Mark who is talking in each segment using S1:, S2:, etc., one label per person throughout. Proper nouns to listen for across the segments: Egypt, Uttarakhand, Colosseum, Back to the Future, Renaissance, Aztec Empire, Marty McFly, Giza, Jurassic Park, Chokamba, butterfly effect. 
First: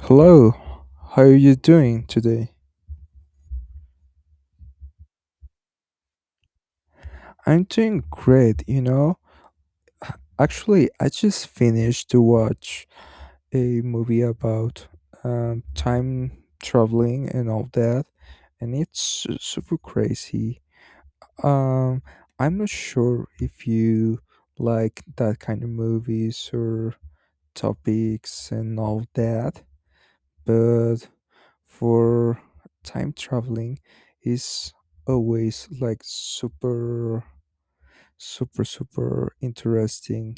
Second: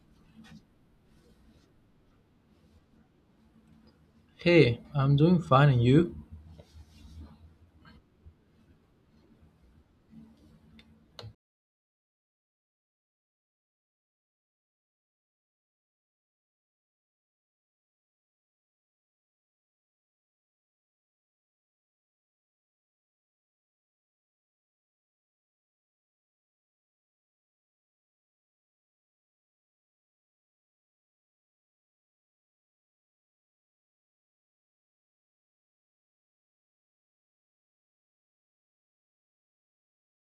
S1: Hello, how are you doing today?
S2: Hey, I'm doing fine, and you?
S1: I'm doing great, you know. Actually, I just finished to watch a movie about time traveling and all that, and it's super crazy. Um, I'm not sure if you like that kind of movies or topics and all that, but for time traveling is always like super super super interesting.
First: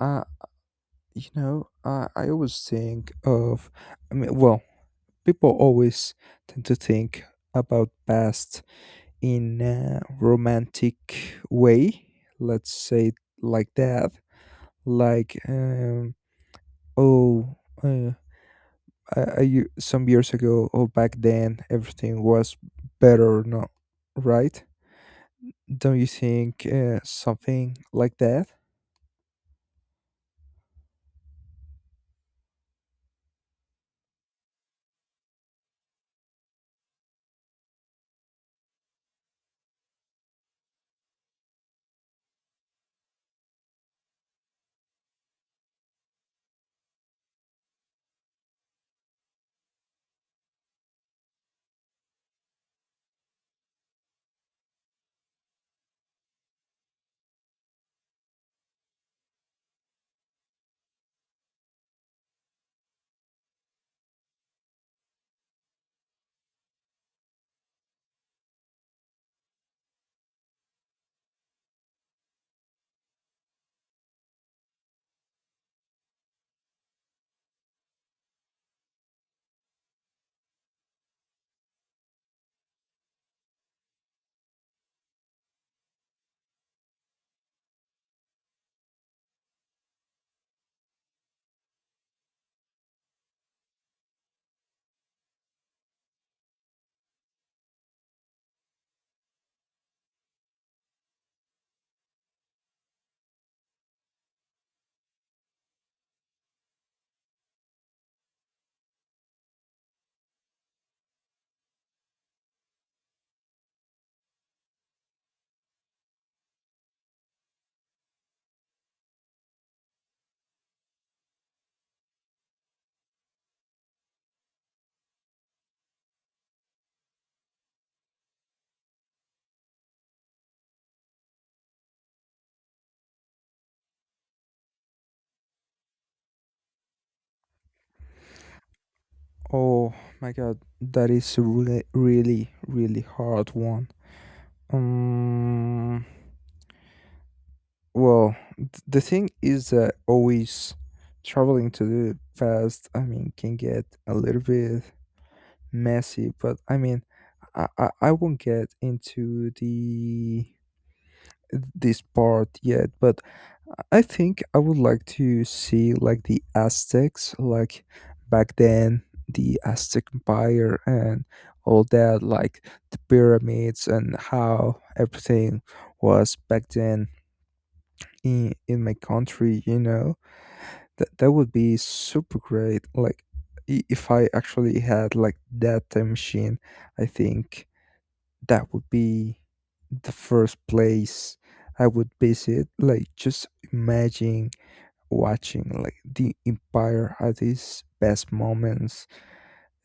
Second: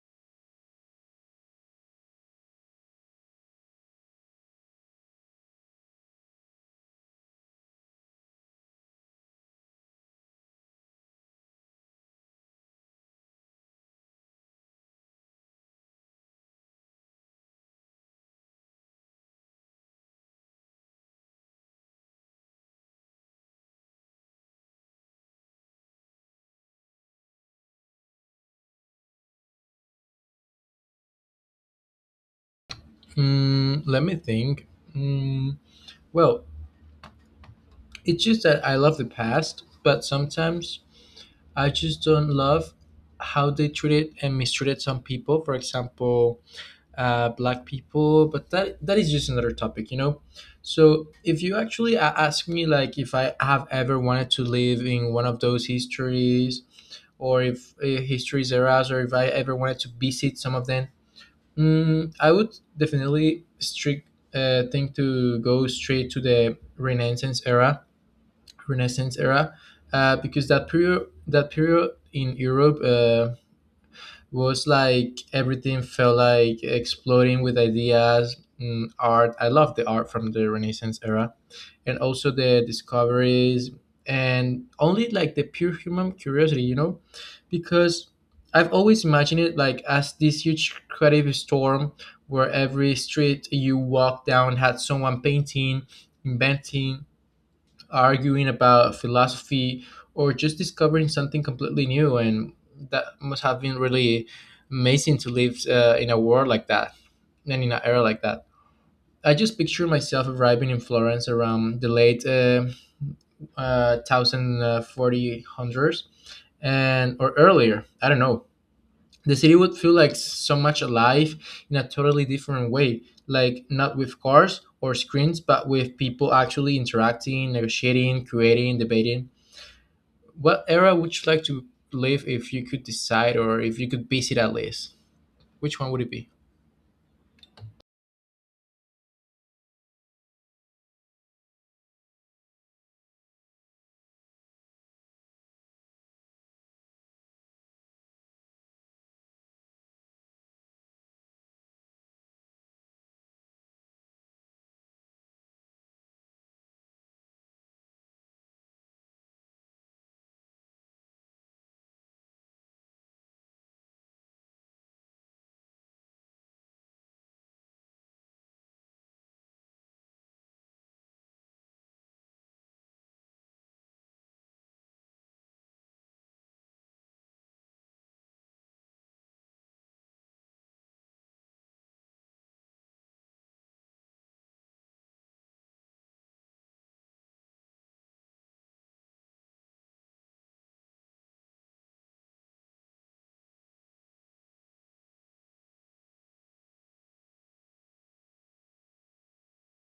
S1: uh you know, I always think of, I mean, well, people always tend to think about past in a romantic way, let's say it like that, like oh, uh, some years ago or back then everything was better, no, right? Don't you think, something like that?
S2: Hmm, let me think. Hmm, well, it's just that I love the past, but sometimes I just don't love how they treated and mistreated some people. For example, black people. But that is just another topic, you know. So if you actually ask me, like, if I have ever wanted to live in one of those histories, or if histories eras, or if I ever wanted to visit some of them. Mm, I would definitely strict think to go straight to the Renaissance era, Renaissance era, because that period in Europe. Was like everything felt like exploding with ideas, mm, art. I love the art from the Renaissance era, and also the discoveries, and only like the pure human curiosity, you know, because I've always imagined it like as this huge creative storm where every street you walk down had someone painting, inventing, arguing about philosophy, or just discovering something completely new. And that must have been really amazing to live in a world like that and in an era like that. I just picture myself arriving in Florence around the late 1040 hundreds and or earlier. I don't know. The city would feel like so much alive in a totally different way, like not with cars or screens, but with people actually interacting, negotiating, creating, debating. What era would you like to live if you could decide or if you could visit at least? Which one would it be?
S1: Oh my god, that is a really really really hard one. um well, the thing is that always traveling to the past, I mean, can get a little bit messy, but I mean, I won't get into the this part yet, but I think I would like to see like the Aztecs, like back then, the Aztec Empire and all that, like the pyramids and how everything was back then in my country. You know, that would be super great. Like, if I actually had like that time machine, I think that would be the first place I would visit. Like, just imagine watching like the empire had its best moments,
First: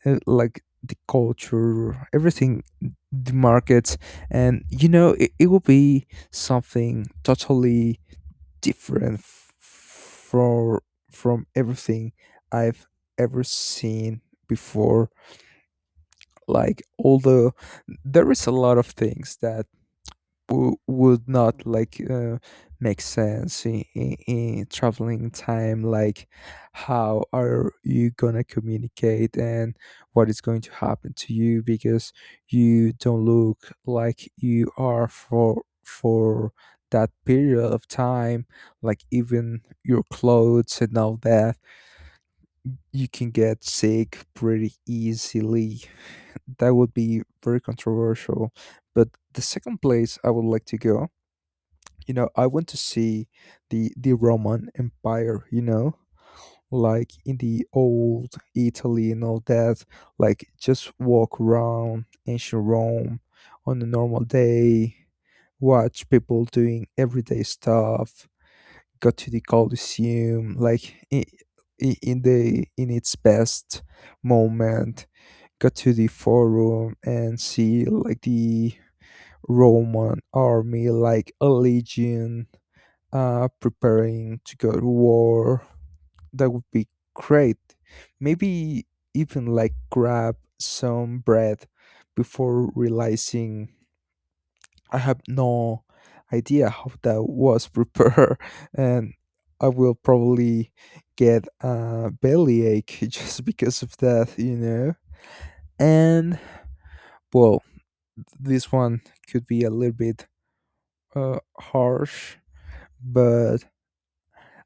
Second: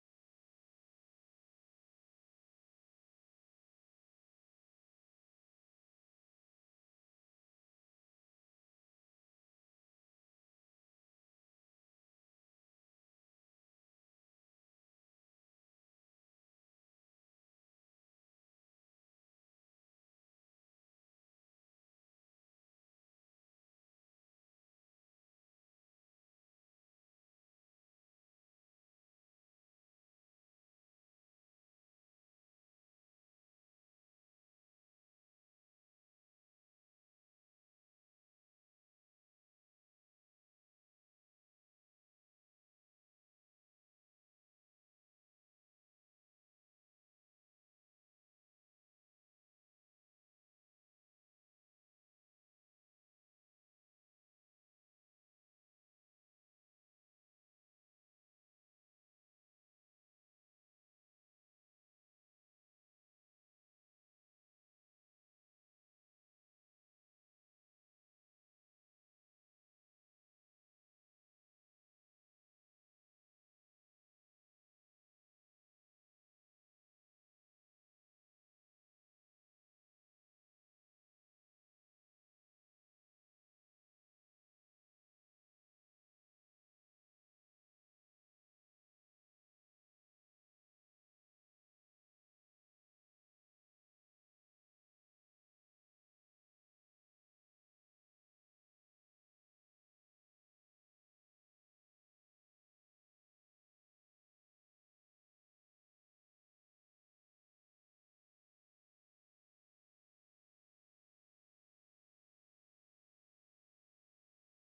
S1: like the culture, everything, the markets. And you know, it will be something totally different f- for from everything I've ever seen before. Like, all the, there is a lot of things that would not like make sense in, in traveling time. Like, how are you gonna communicate, and what is going to happen to you, because you don't look like you are for that period of time, like even your clothes and all that. You can get sick pretty easily. That would be very controversial. But the second place I would like to go, you know, I want to see the Roman Empire, you know, like in the old Italy and all that, like just walk around ancient Rome on a normal day, watch people doing everyday stuff, go to the Colosseum, like in, the in its best moment, go to the forum and see like the Roman army, like a legion, preparing to go to war. That would be great. Maybe even like grab some bread before realizing I have no idea how that was prepared, and I will probably get a bellyache just because of that, you know. And well, this one could be a little bit harsh, but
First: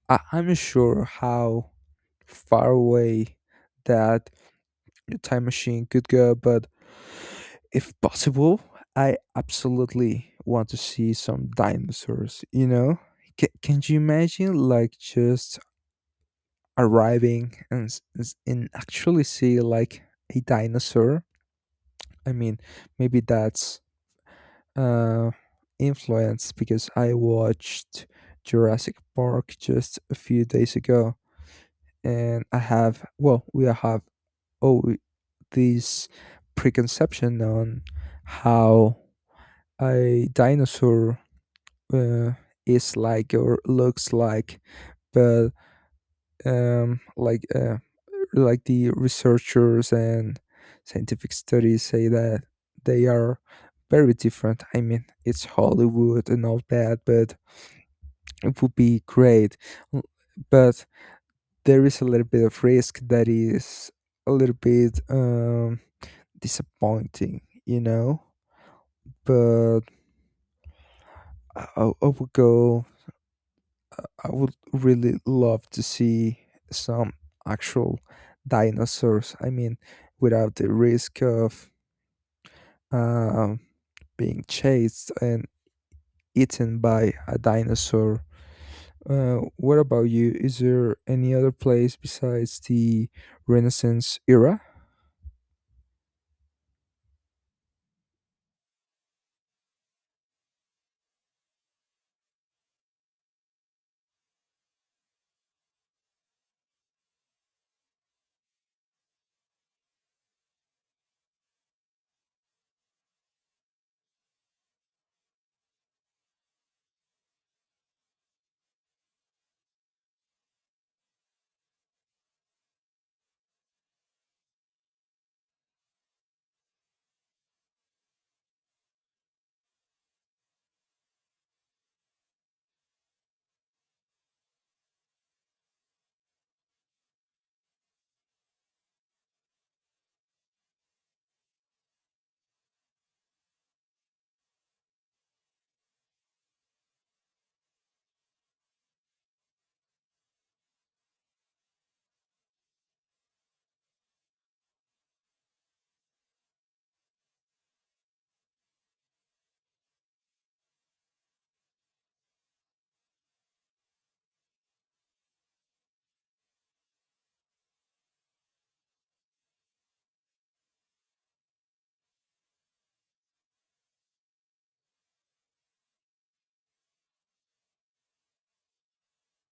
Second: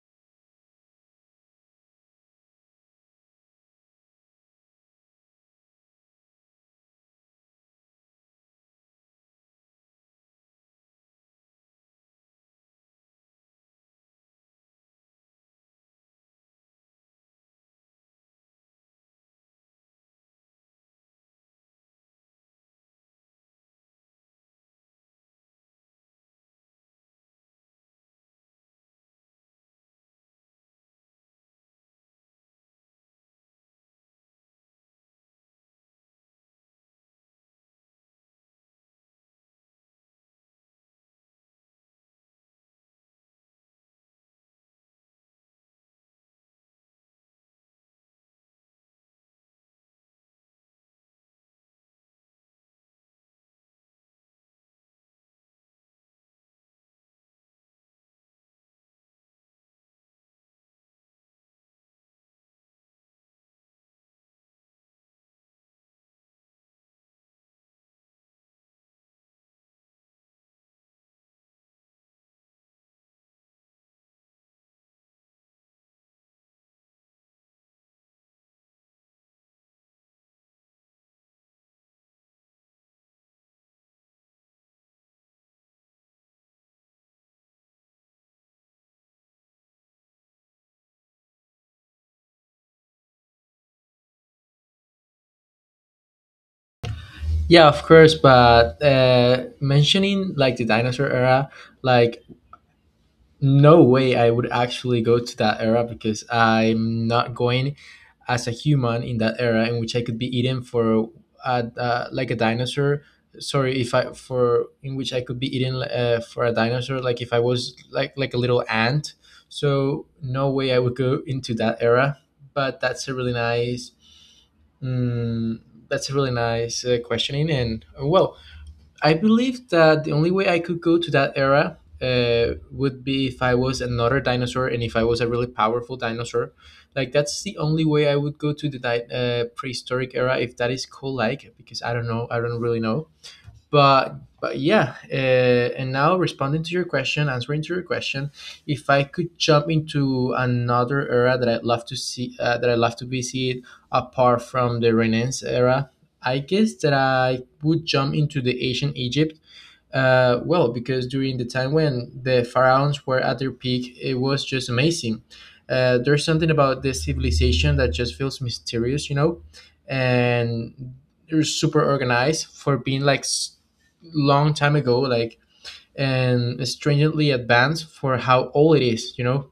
S1: I'm not sure how far away that your time machine could go. But if possible, I absolutely want to see some dinosaurs. You know, can you imagine like just arriving and and actually see like a dinosaur? I mean, maybe that's uh influence because I watched Jurassic Park just a few days ago, and I have, well, we have, oh, this preconception on how a dinosaur uh, is like or looks like. But um, like uh, like the researchers and scientific studies say that they are very different. I mean, it's Hollywood and all that, but it would be great. L- But there is a little bit of risk that is a little bit disappointing, you know? But I would go. I would really love to see some actual dinosaurs. I mean, without the risk of um, being chased and eaten by a dinosaur. What about you? Is there any other place besides the Renaissance era?
S2: Yeah, of course, but mentioning like the dinosaur era, like no way I would actually go to that era because I'm not going as a human in that era in which I could be eaten for like a dinosaur. Sorry, if I for in which I could be eaten for a dinosaur, like if I was like a little ant. So no way I would go into that era. But that's a really nice, mm, that's a really nice questioning, and well, I believe that the only way I could go to that era would be if I was another dinosaur and if I was a really powerful dinosaur. Like that's the only way I would go to the prehistoric era if that is cool. Like because I don't know, I don't really know, but yeah, and now responding to your question, answering to your question, if I could jump into another era that I'd love to see, that I'd love to visit, apart from the Renaissance era, I guess that I would jump into the ancient Egypt. Well, because during the time when the pharaohs were at their peak, it was just amazing. There's something about this civilization that just feels mysterious, you know, and they're super organized for being like long time ago, like, and strangely advanced for how old it is, you know.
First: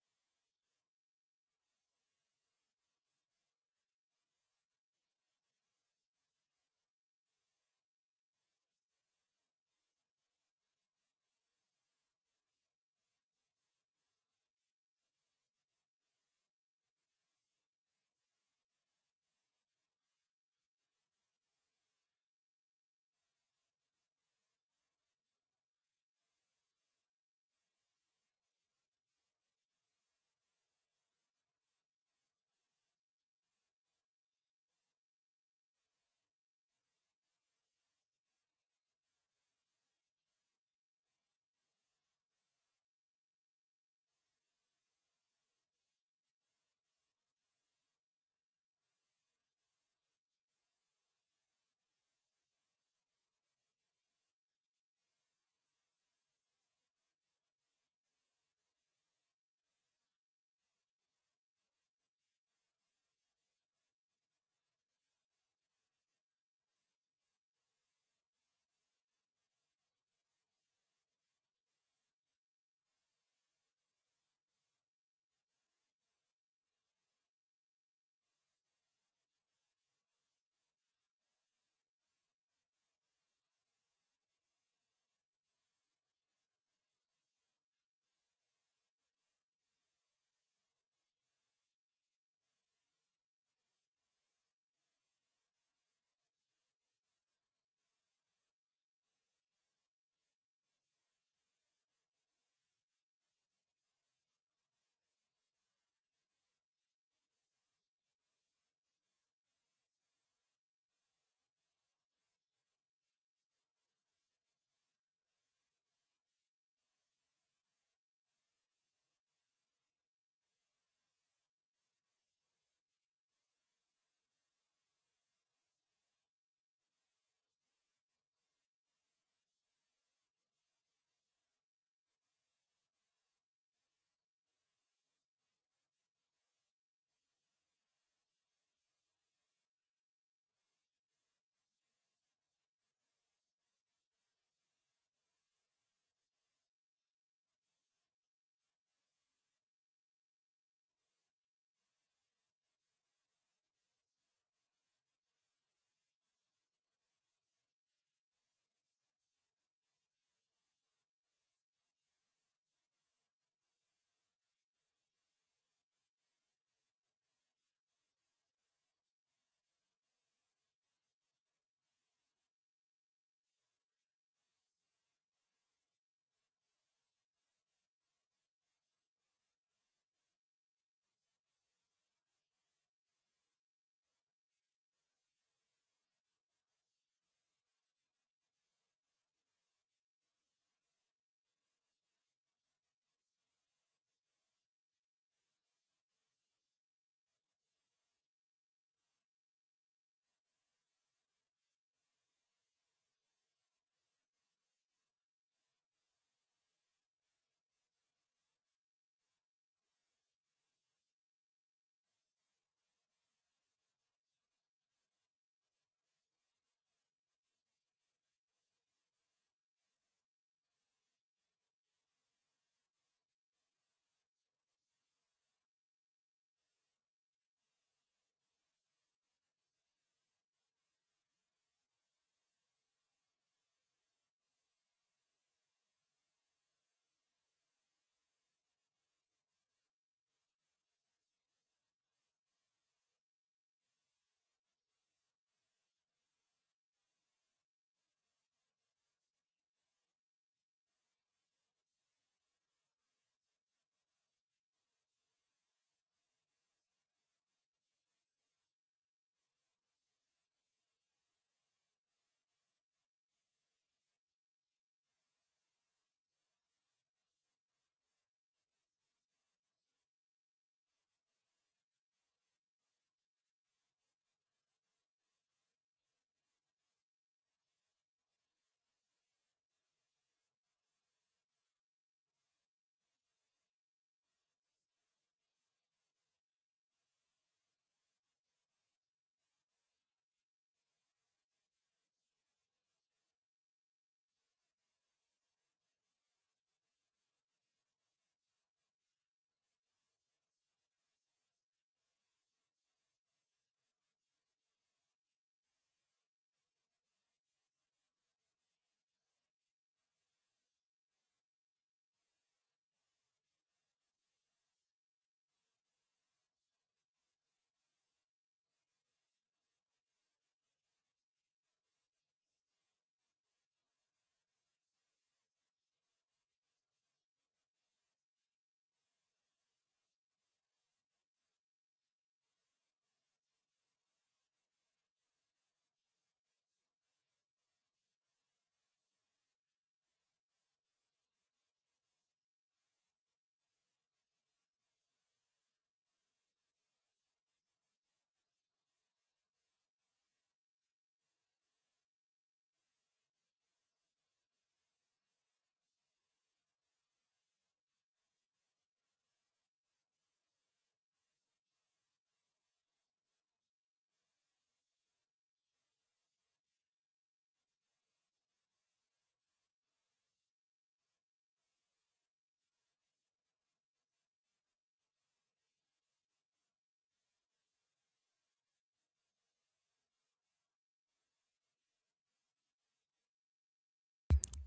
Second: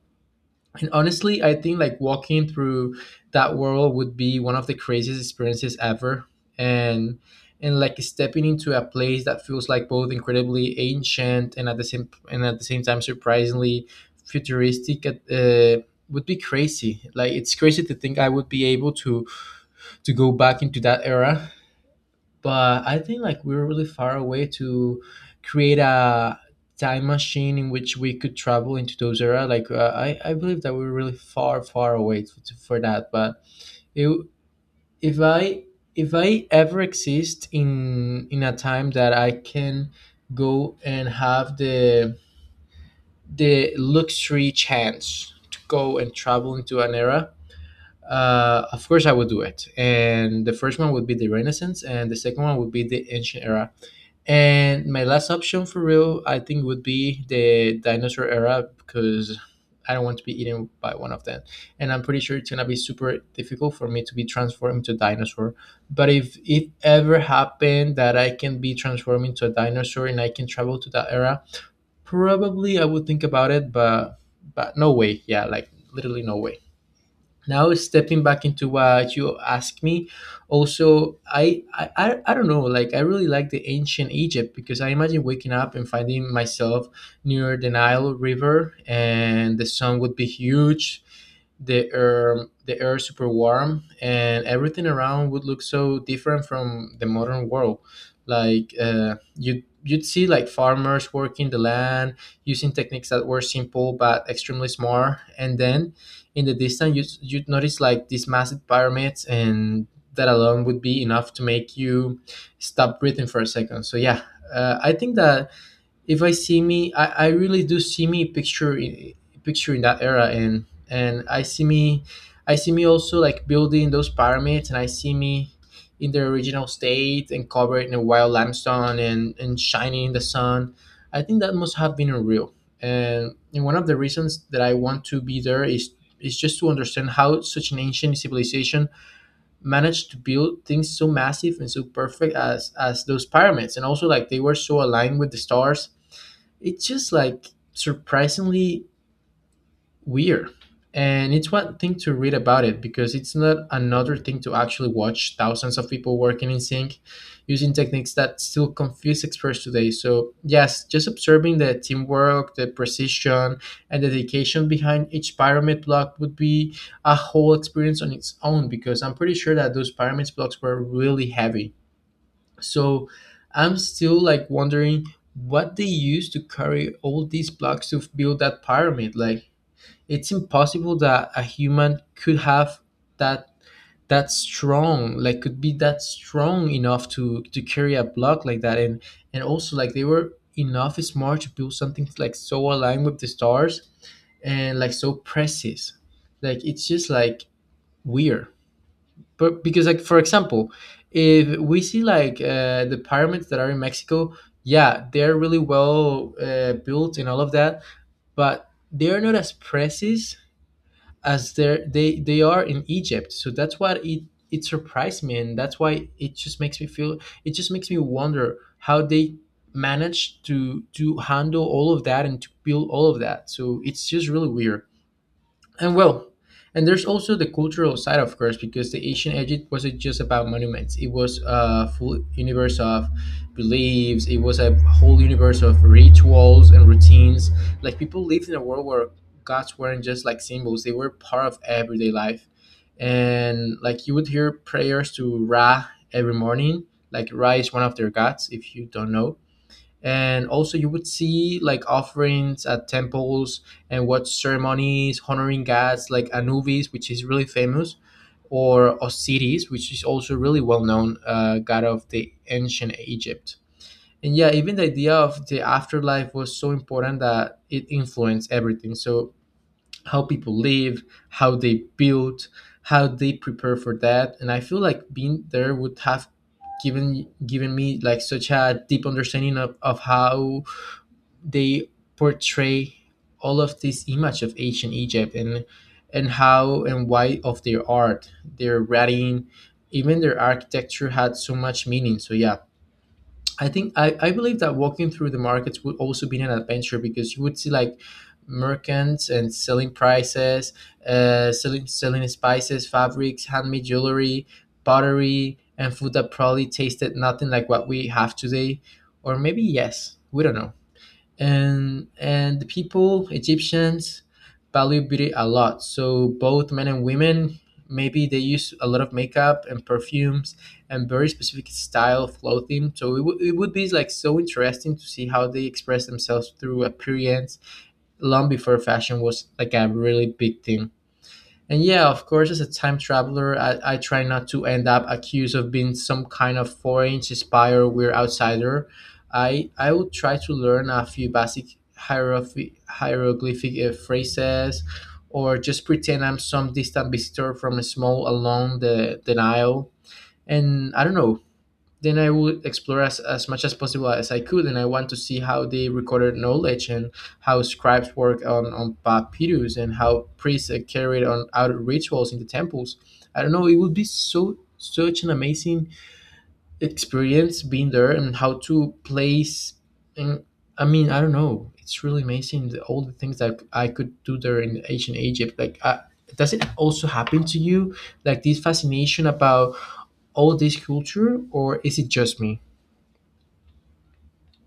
S2: Honestly, I think like walking through that world would be one of the craziest experiences ever. And and like stepping into a place that feels like both incredibly ancient and at the same time surprisingly futuristic, would be crazy. Like it's crazy to think I would be able to go back into that era, but I think like we were really far away to create a time machine in which we could travel into those era. Like I believe that we were really far, far away to, for that. But it, if I if I ever exist in a time that I can go and have the luxury chance to go and travel into an era. Of course, I would do it. And the first one would be the Renaissance, and the second one would be the ancient era, and my last option for real, I think, would be the dinosaur era because I don't want to be eaten by one of them. And I'm pretty sure it's gonna be super difficult for me to be transformed into a dinosaur. But if it ever happened that I can be transformed into a dinosaur and I can travel to that era, probably I would think about it. But no way, yeah, like literally no way. Now stepping back into what you asked me, also I don't know, like I really like the ancient Egypt because I imagine waking up and finding myself near the Nile river, and the sun would be huge, the air super warm, and everything around would look so different from the modern world. Like you you'd see like farmers working the land using techniques that were simple but extremely smart, and then in the distance you'd notice like these massive pyramids, and that alone would be enough to make you stop breathing for a second. So yeah, I think that if I see me, I really do see me picture in that era, and I see me also like building those pyramids, and I see me in their original state and covered in a wild limestone and shining in the sun. I think that must have been unreal, and one of the reasons that I want to be there is just to understand how such an ancient civilization managed to build things so massive and so perfect as those pyramids, and also like they were so aligned with the stars. It's just like surprisingly weird. And it's one thing to read about it because it's not another thing to actually watch thousands of people working in sync using techniques that still confuse experts today. So, yes, just observing the teamwork, the precision, and the dedication behind each pyramid block would be a whole experience on its own, because I'm pretty sure that those pyramid blocks were really heavy. So I'm still like wondering what they used to carry all these blocks to build that pyramid. Like it's impossible that a human could have that that strong, like could be that strong enough to carry a block like that. And also like they were enough smart to build something like so aligned with the stars and like so precise. Like it's just like weird. But because like for example if we see like the pyramids that are in Mexico, yeah, they're really well built and all of that, but they're not as precise as they are in Egypt. So that's what it surprised me, and that's why it just makes me feel, it just makes me wonder how they managed to handle all of that and to build all of that. So it's just really weird. And well, and there's also the cultural side, of course, because the ancient Egypt wasn't just about monuments. It was a full universe of beliefs. It was a whole universe of rituals and routines. Like people lived in a world where gods weren't just like symbols; they were part of everyday life. And like you would hear prayers to Ra every morning. Like Ra is one of their gods, if you don't know. And also you would see like offerings at temples and watch ceremonies honoring gods like Anubis, which is really famous, or Osiris, which is also really well known, god of the ancient Egypt. And yeah, even the idea of the afterlife was so important that it influenced everything. So how people live, how they build, how they prepare for that, and I feel like being there would have given me like such a deep understanding of how they portray all of this image of ancient Egypt, and how and why of their art, their writing, even their architecture had so much meaning. So yeah, I think I believe that walking through the markets would also be an adventure because you would see like merchants and selling prices, selling selling spices, fabrics, handmade jewelry, pottery, and food that probably tasted nothing like what we have today, or maybe yes, we don't know. And the people Egyptians value beauty a lot, so both men and women, maybe they use a lot of makeup and perfumes and very specific style of clothing. So it would be like so interesting to see how they express themselves through appearance long before fashion was like a really big thing. And yeah, of course, as a time traveler, I try not to end up accused of being some kind of foreign spy or weird outsider. I would try to learn a few basic hieroglyphic phrases, or just pretend I'm some distant visitor from a small along the Nile. And I don't know, then I would explore as much as possible as I could, and I want to see how they recorded knowledge and how scribes work on papyrus and how priests carried on out rituals in the temples. I don't know, it would be so such an amazing experience being there and how to place and I mean, I don't know. It's really amazing all the things that I could do there in ancient Egypt. Like, does it also happen to you? Like this fascination about all this culture, or is it just me?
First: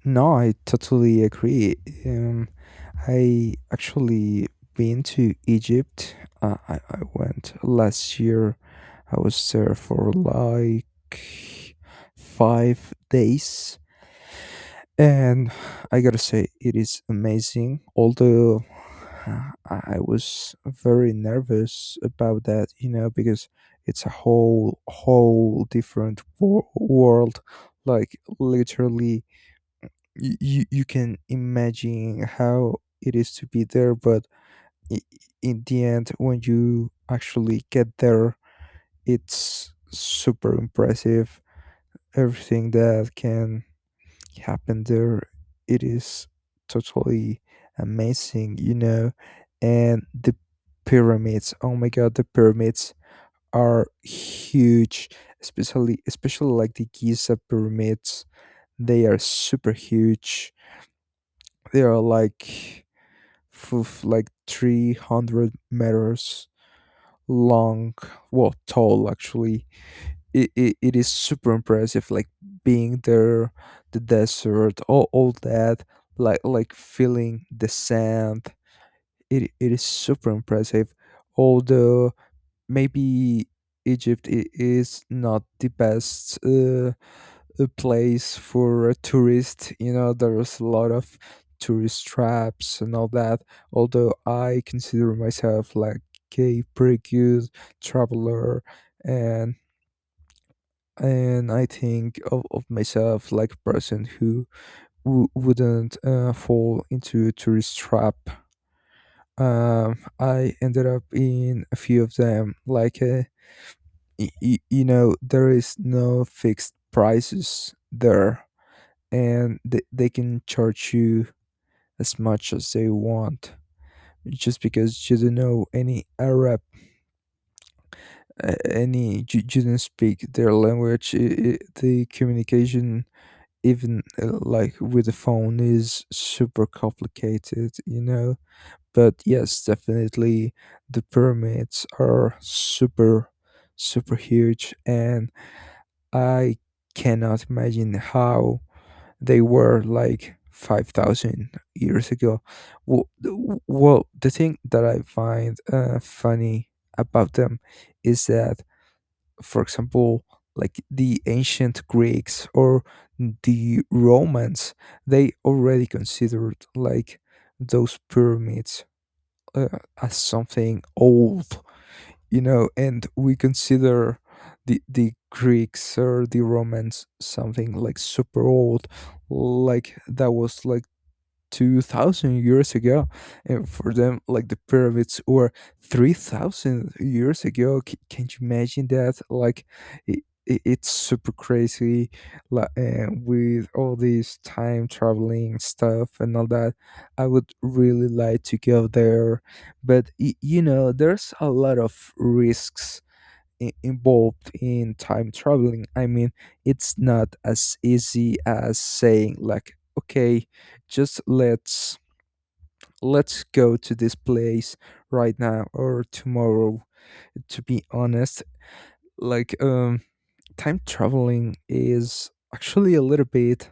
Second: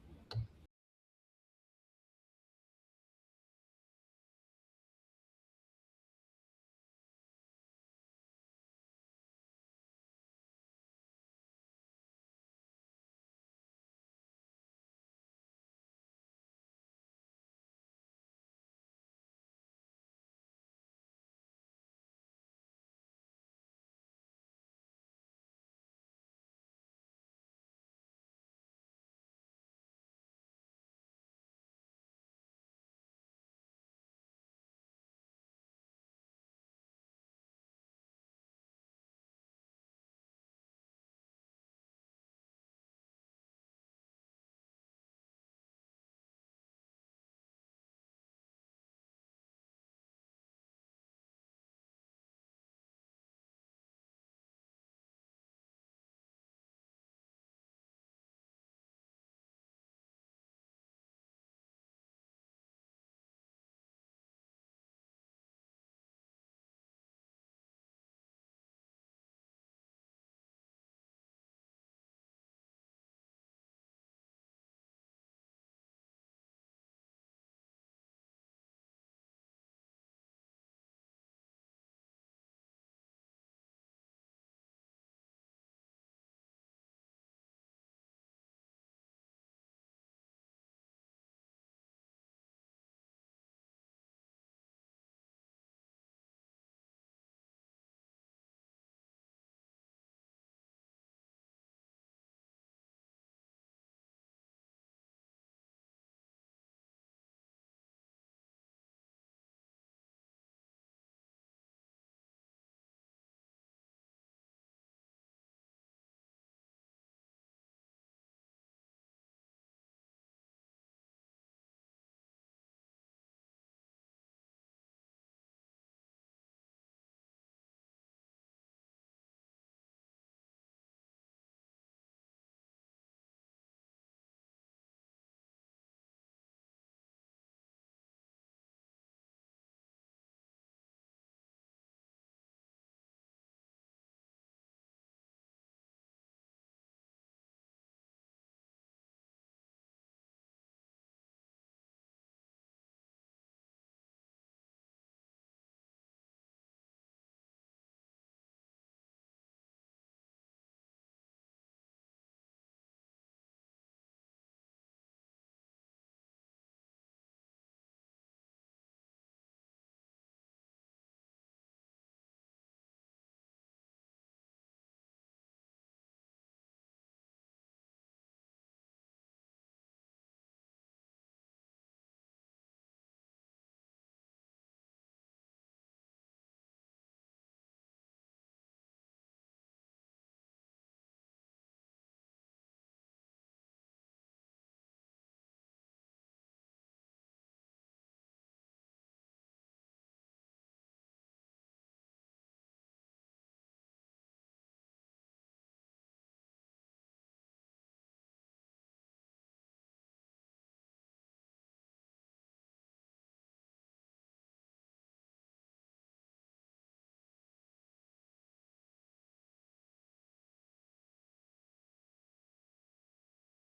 S1: No, I totally agree. Um, I actually been to Egypt. I went last year. I was there for like 5 days, and I gotta say it is amazing. Although, I was very nervous about that, you know, because it's a whole different world. Like, literally, you can imagine how it is to be there. But i- in the end, when you actually get there, it's super impressive. Everything that can happen there, it is totally amazing, you know. And the pyramids, oh my god, the pyramids are huge, especially like the Giza pyramids. They are super huge. They are like, like 300 meters long, well, tall actually. It is super impressive, like being there, the desert, all that, like, feeling the sand. It is super impressive. Although, maybe Egypt is not the best, a place for a tourist. You know, there's a lot of tourist traps and all that. Although, I consider myself like a pretty good traveler, and and I think of myself like a person who wouldn't fall into a tourist trap. I ended up in a few of them. Like, you know, there is no fixed prices there. And they can charge you as much as they want just because you don't know any Arab, any you, you don't speak their language. I The communication, even like with the phone, is super complicated, you know. But yes, definitely, the pyramids are super, super huge, and I cannot imagine how they were like 5000 years ago. Well, well, the thing that I find funny about them is that, for example, like the ancient Greeks or the Romans, they already considered like those pyramids as something old, you know. And we consider the Greeks or the Romans something like super old, like that was like 2000 years ago, and for them like the pyramids were 3000 years ago. C- can you imagine that? Like, it, it's super crazy. Like, and with all this time traveling stuff and all that, I would really like to go there. But, you know, there's a lot of risks involved in time traveling. I mean, it's not as easy as saying like, okay, just let's go to this place right now or tomorrow. To be honest, like, time traveling is actually a little bit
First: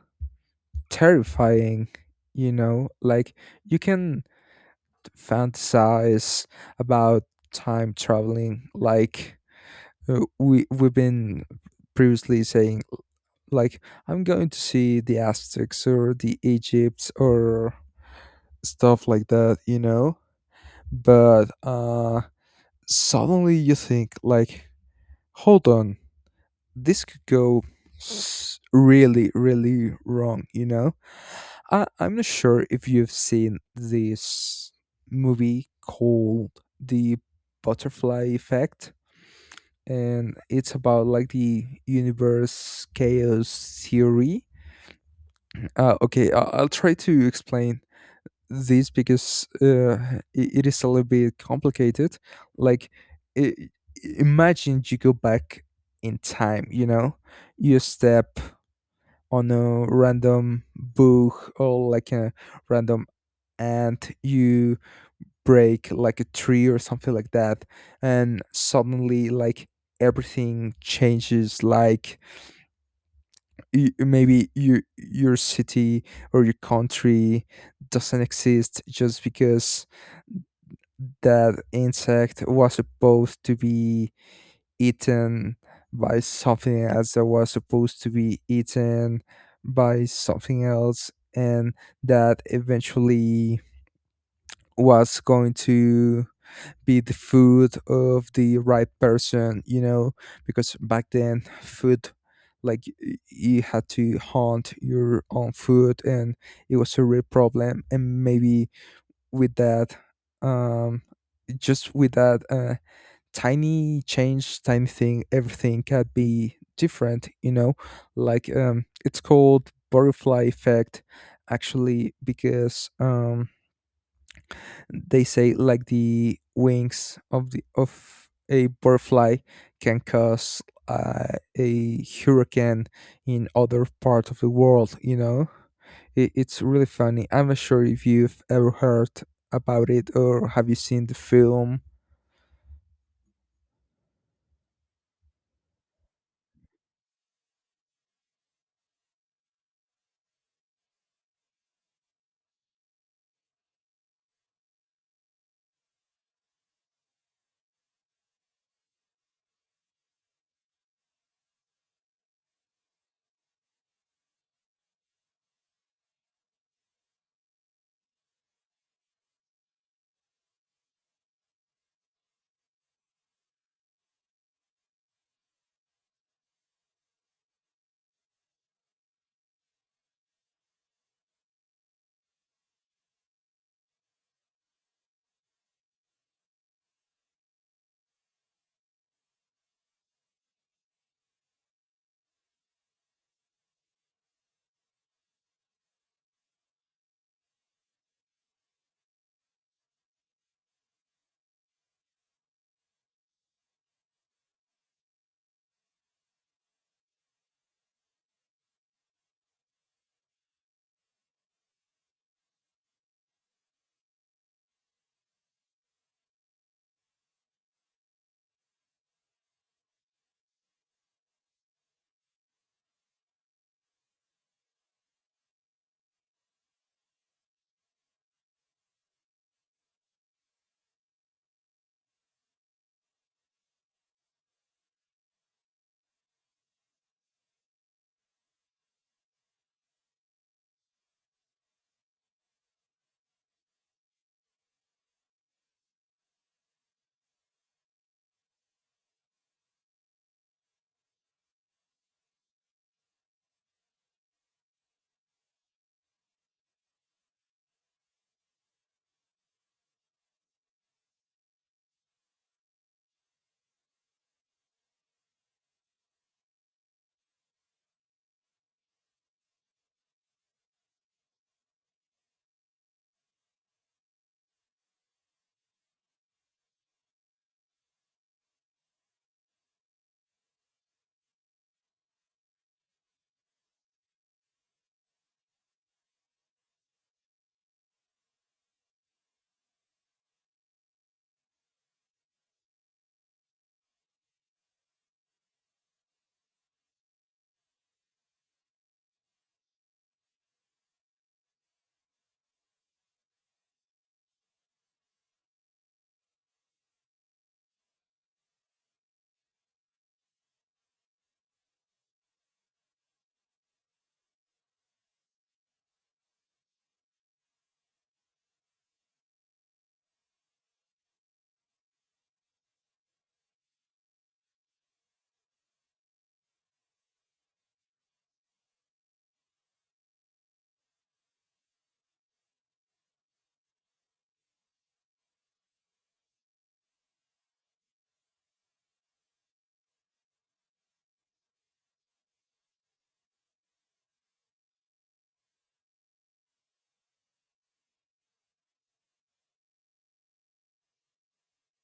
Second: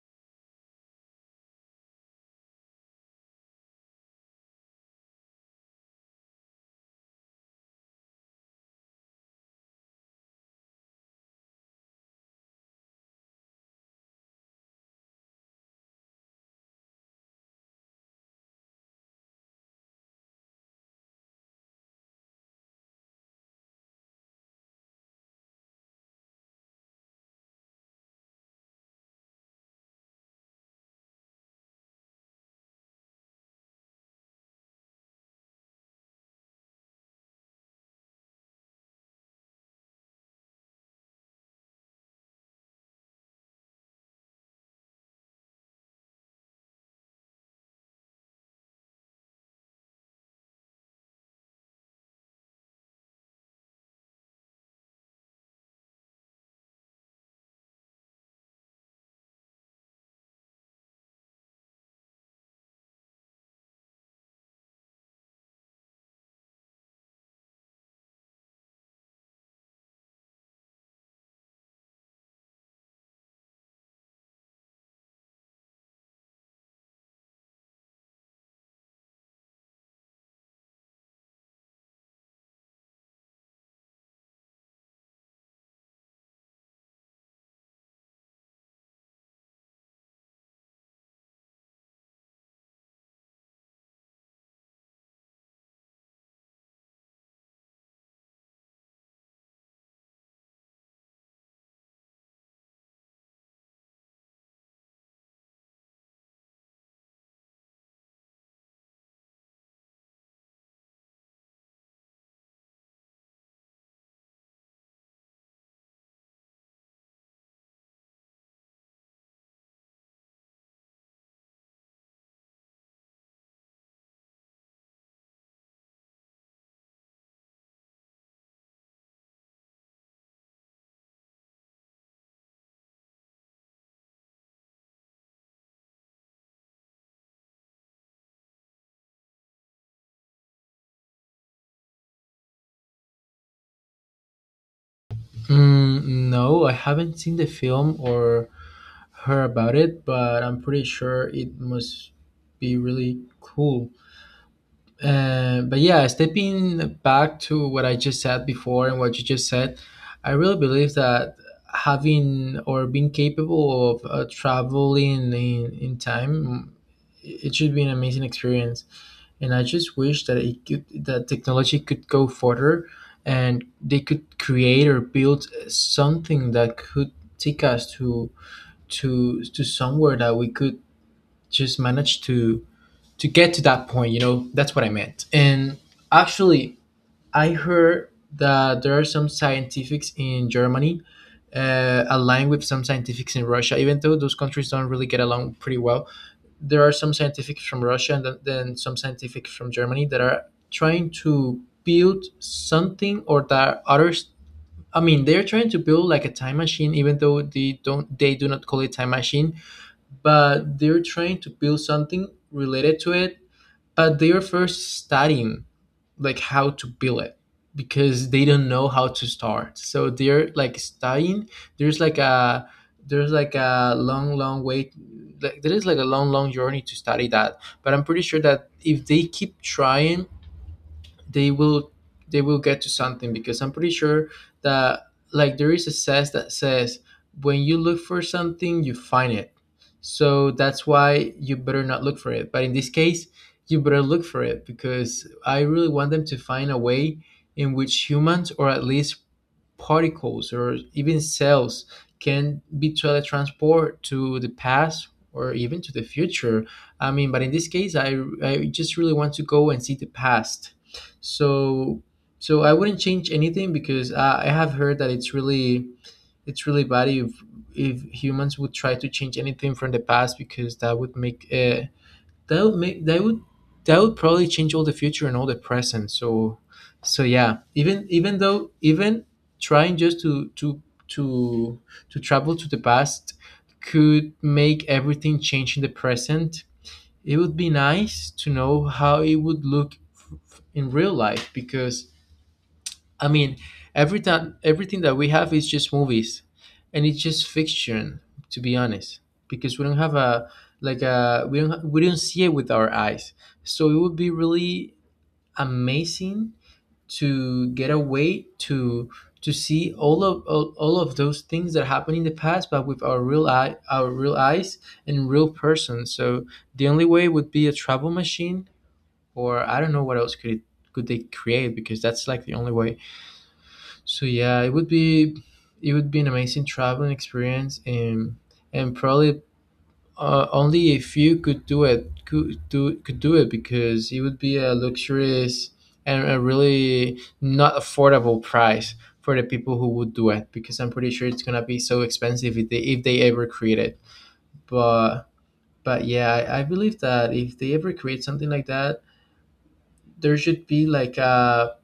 S1: terrifying, you know? Like, you can fantasize about time traveling. Like, we we've been previously saying like, I'm going to see the Aztecs or the Egypts or stuff like that, you know. But suddenly you think like, hold on, this could go really really wrong, you know. I'm not sure if you've seen this movie called the Butterfly Effect. And it's about like the universe chaos theory. Okay, I'll try to explain this because it is a little bit complicated. Like, i- imagine you go back in time, you know, you step on a random bug or like a random ant, you break like a tree or something like that, and suddenly, like, everything changes. Like, maybe your city or your country doesn't exist just because that insect was supposed to be eaten by something else that was supposed to be eaten by something else, and that eventually was going to be the food of the right person, you know. Because back then, food, like, you had to hunt your own food and it was a real problem. And maybe with that, um just with that tiny change, tiny thing, everything can be different, you know. Like, it's called butterfly effect actually because they say like the wings of the of a butterfly can cause a hurricane in other parts of the world. You know. It's really funny. I'm not sure if you've ever heard about it or have you seen the film.
S2: Mm, no, I haven't seen the film or heard about it, but I'm pretty sure it must be really cool. But yeah, stepping back to what I just said before and what you just said, I really believe that having or being capable of traveling in time, mm, it should be an amazing experience. And I just wish that that technology could go further and they could create or build something that could take us to to somewhere that we could just manage to get to that point, you know. That's what I meant. And actually, I heard that there are some scientifics in Germany aligned with some scientifics in Russia, even though those countries don't really get along pretty well. There are some scientifics from Russia and then some scientifics from Germany that are trying to build something or that others, I mean, they're trying to build like a time machine, even though they do not call it time machine, but they're trying to build something related to it. They are first studying like how to build it because they don't know how to start. So they're like studying. There's like a there's like a long, long way. Like, there is like a long, long journey to study that. But I'm pretty sure that if they keep trying, they will they will get to something because I'm pretty sure that like there is a says that says when you look for something you find it. So that's why you better not look for it. But in this case, you better look for it because I really want them to find a way in which humans or at least particles or even cells can be teletransported to the past or even to the future. I mean, but in this case, I just really want to go and see the past. So I wouldn't change anything because I have heard that it's really bad if humans would try to change anything from the past because that would make that would that would probably change all the future and all the present. So yeah, even trying just to to travel to the past could make everything change in the present. It would be nice to know how it would look in real life because, I mean, every time everything that we have is just movies, and it's just fiction, to be honest, because we don't have a we don't see it with our eyes. So it would be really amazing to get away to see all all of those things that happened in the past, but with our our real eyes and real person. So the only way would be a travel machine, or I don't know what else could it, could they create, because that's like the only way. So yeah, it would be an amazing traveling experience, and probably only a few could do it could do it because it would be a luxurious and a really not affordable price for the people who would do it, because I'm pretty sure it's gonna be so expensive if they ever create it. But yeah, I believe that if they ever create something like that, there should be like a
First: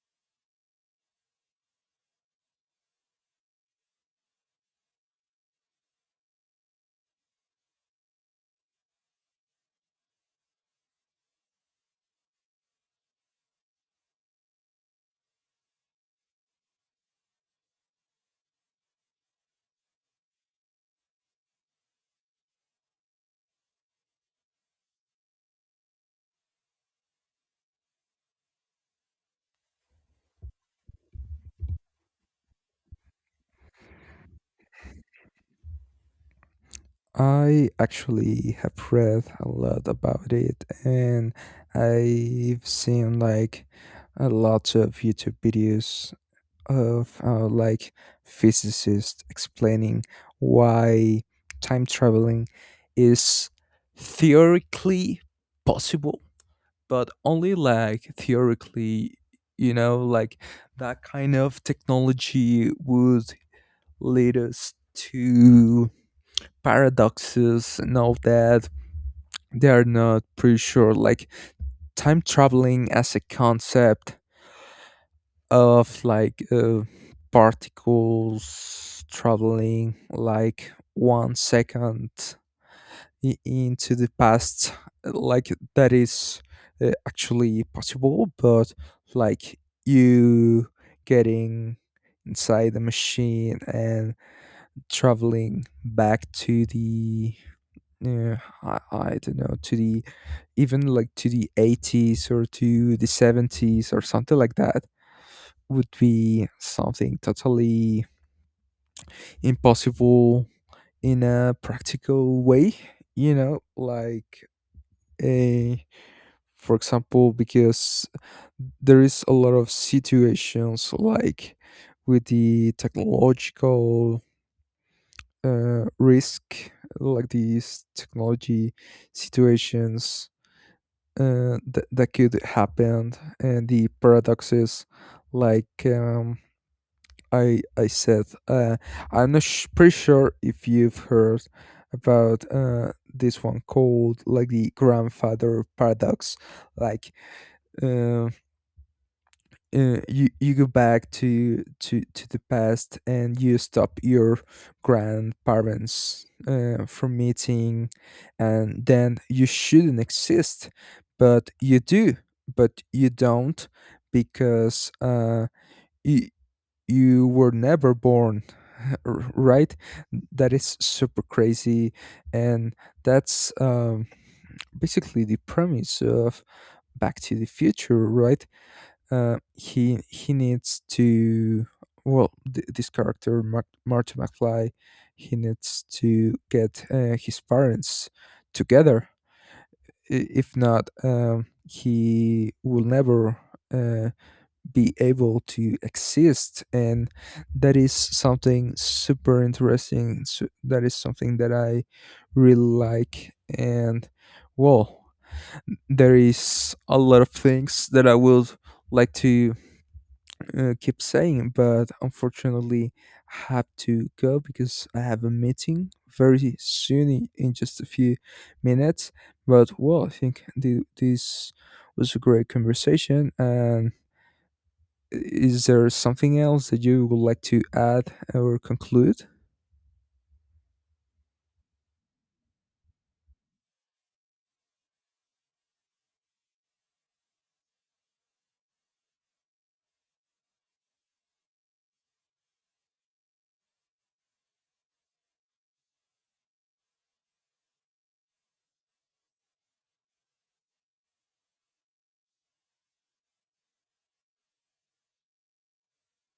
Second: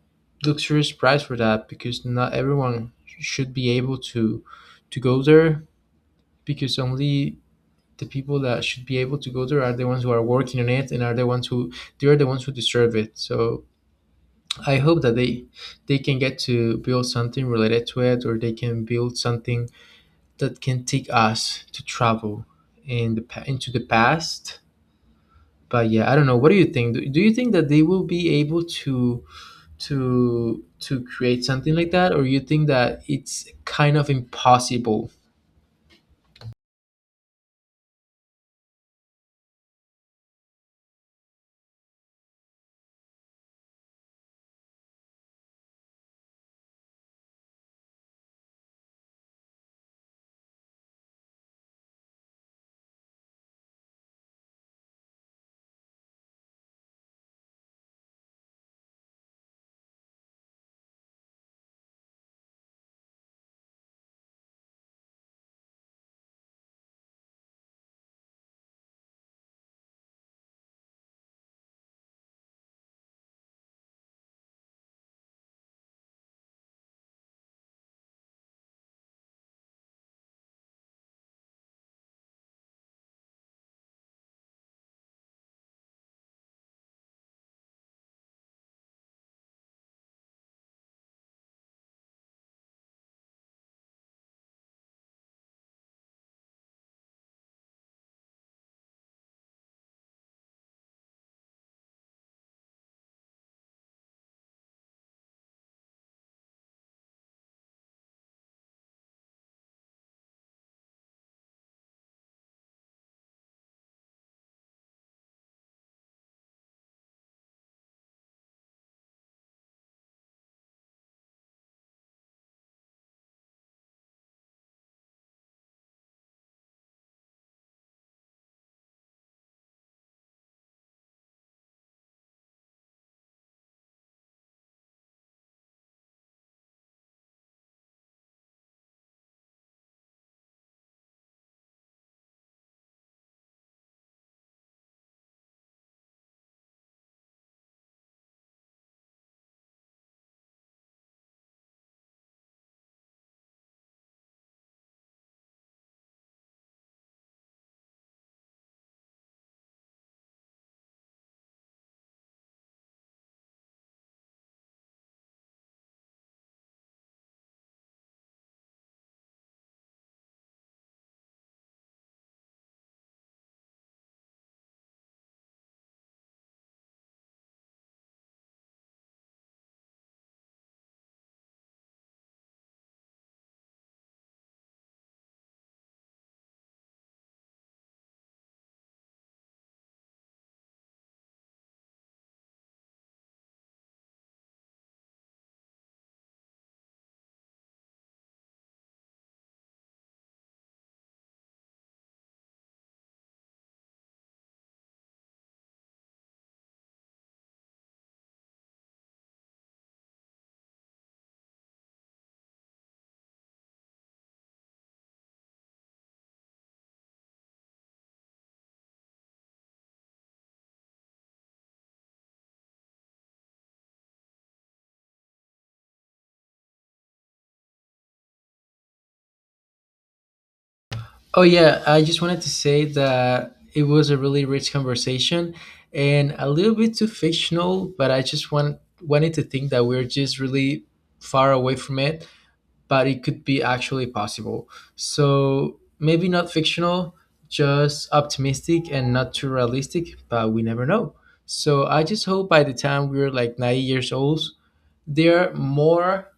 S2: luxurious price for that because not everyone should be able to go there, because only the people that should be able to go there are the ones who are working on it and are the ones who the ones who deserve it. So I hope that they can get to build something related to it or they can build something that can take us to travel in the into the past. But yeah, I don't know, what do you think? Do you think that they will be able to to create something like that, or you think that it's kind of impossible?
S1: I actually have read a lot about it, and I've seen like a lot of YouTube videos of, like, physicists explaining why time traveling is theoretically possible, but only like theoretically, you know. Like, that kind of technology would lead us to paradoxes and all that. They are not pretty sure like time traveling as a concept of like, particles traveling like 1 second into the past. Like, that is actually possible. But like, you getting inside the machine and traveling back to the, yeah, I don't know, to the, even like to the 80s or to the 70s or something like that, would be something totally impossible in a practical way, you know. Like, a, for example, because there is a lot of situations like with the technological risk, like these technology situations, that could happen. And the paradox is like, I said, I'm not pretty sure if you've heard about, this one called like the grandfather paradox. Like, uh, you you go back to the past, and you stop your grandparents from meeting, and then you shouldn't exist. But you do, but you don't, because you you were never born. Right? That is super crazy. And that's, basically the premise of Back to the Future, right? He needs to, well, this character Marty McFly, he needs to get, his parents together. If not, he will never, uh, be able to exist. And that is something super interesting. So that is something that I really like. And well, there is a lot of things that I would like to, keep saying, but unfortunately, I have to go because I have a meeting very soon, in just a few minutes. But well, I think this was a great conversation. And is there something else that you would like to add or conclude?
S2: Oh yeah, I just wanted to say that it was a really rich conversation and a little bit too fictional, but I just wanted to think that we're just really far away from it, but it could be actually possible. So maybe not fictional, just optimistic and not too realistic, but we never know. So I just hope by the time we're like 90 years old, they're more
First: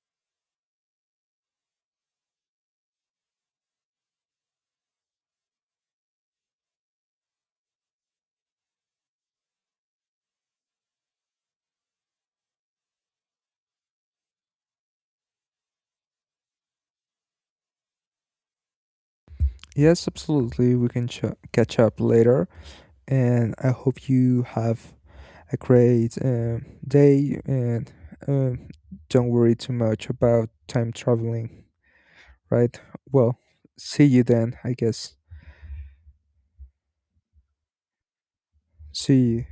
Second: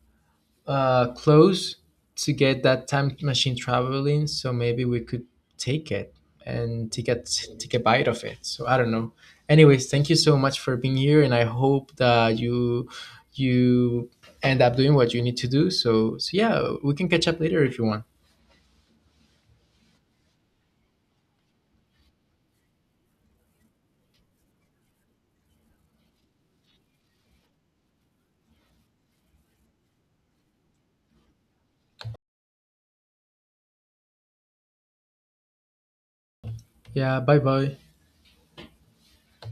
S2: close to get that time machine traveling. So maybe we could take it and take a take a bite of it. So I don't know. Anyways, thank you so much for being here, and I hope that you you end up doing what you need to do. So yeah, we can catch up later if you want.
S1: Yes, absolutely. We can catch up later. And I hope you have a great day, and um, don't worry too much about time traveling, right? Well, see you then, I guess.
S2: Yeah. Bye bye.
S1: See you.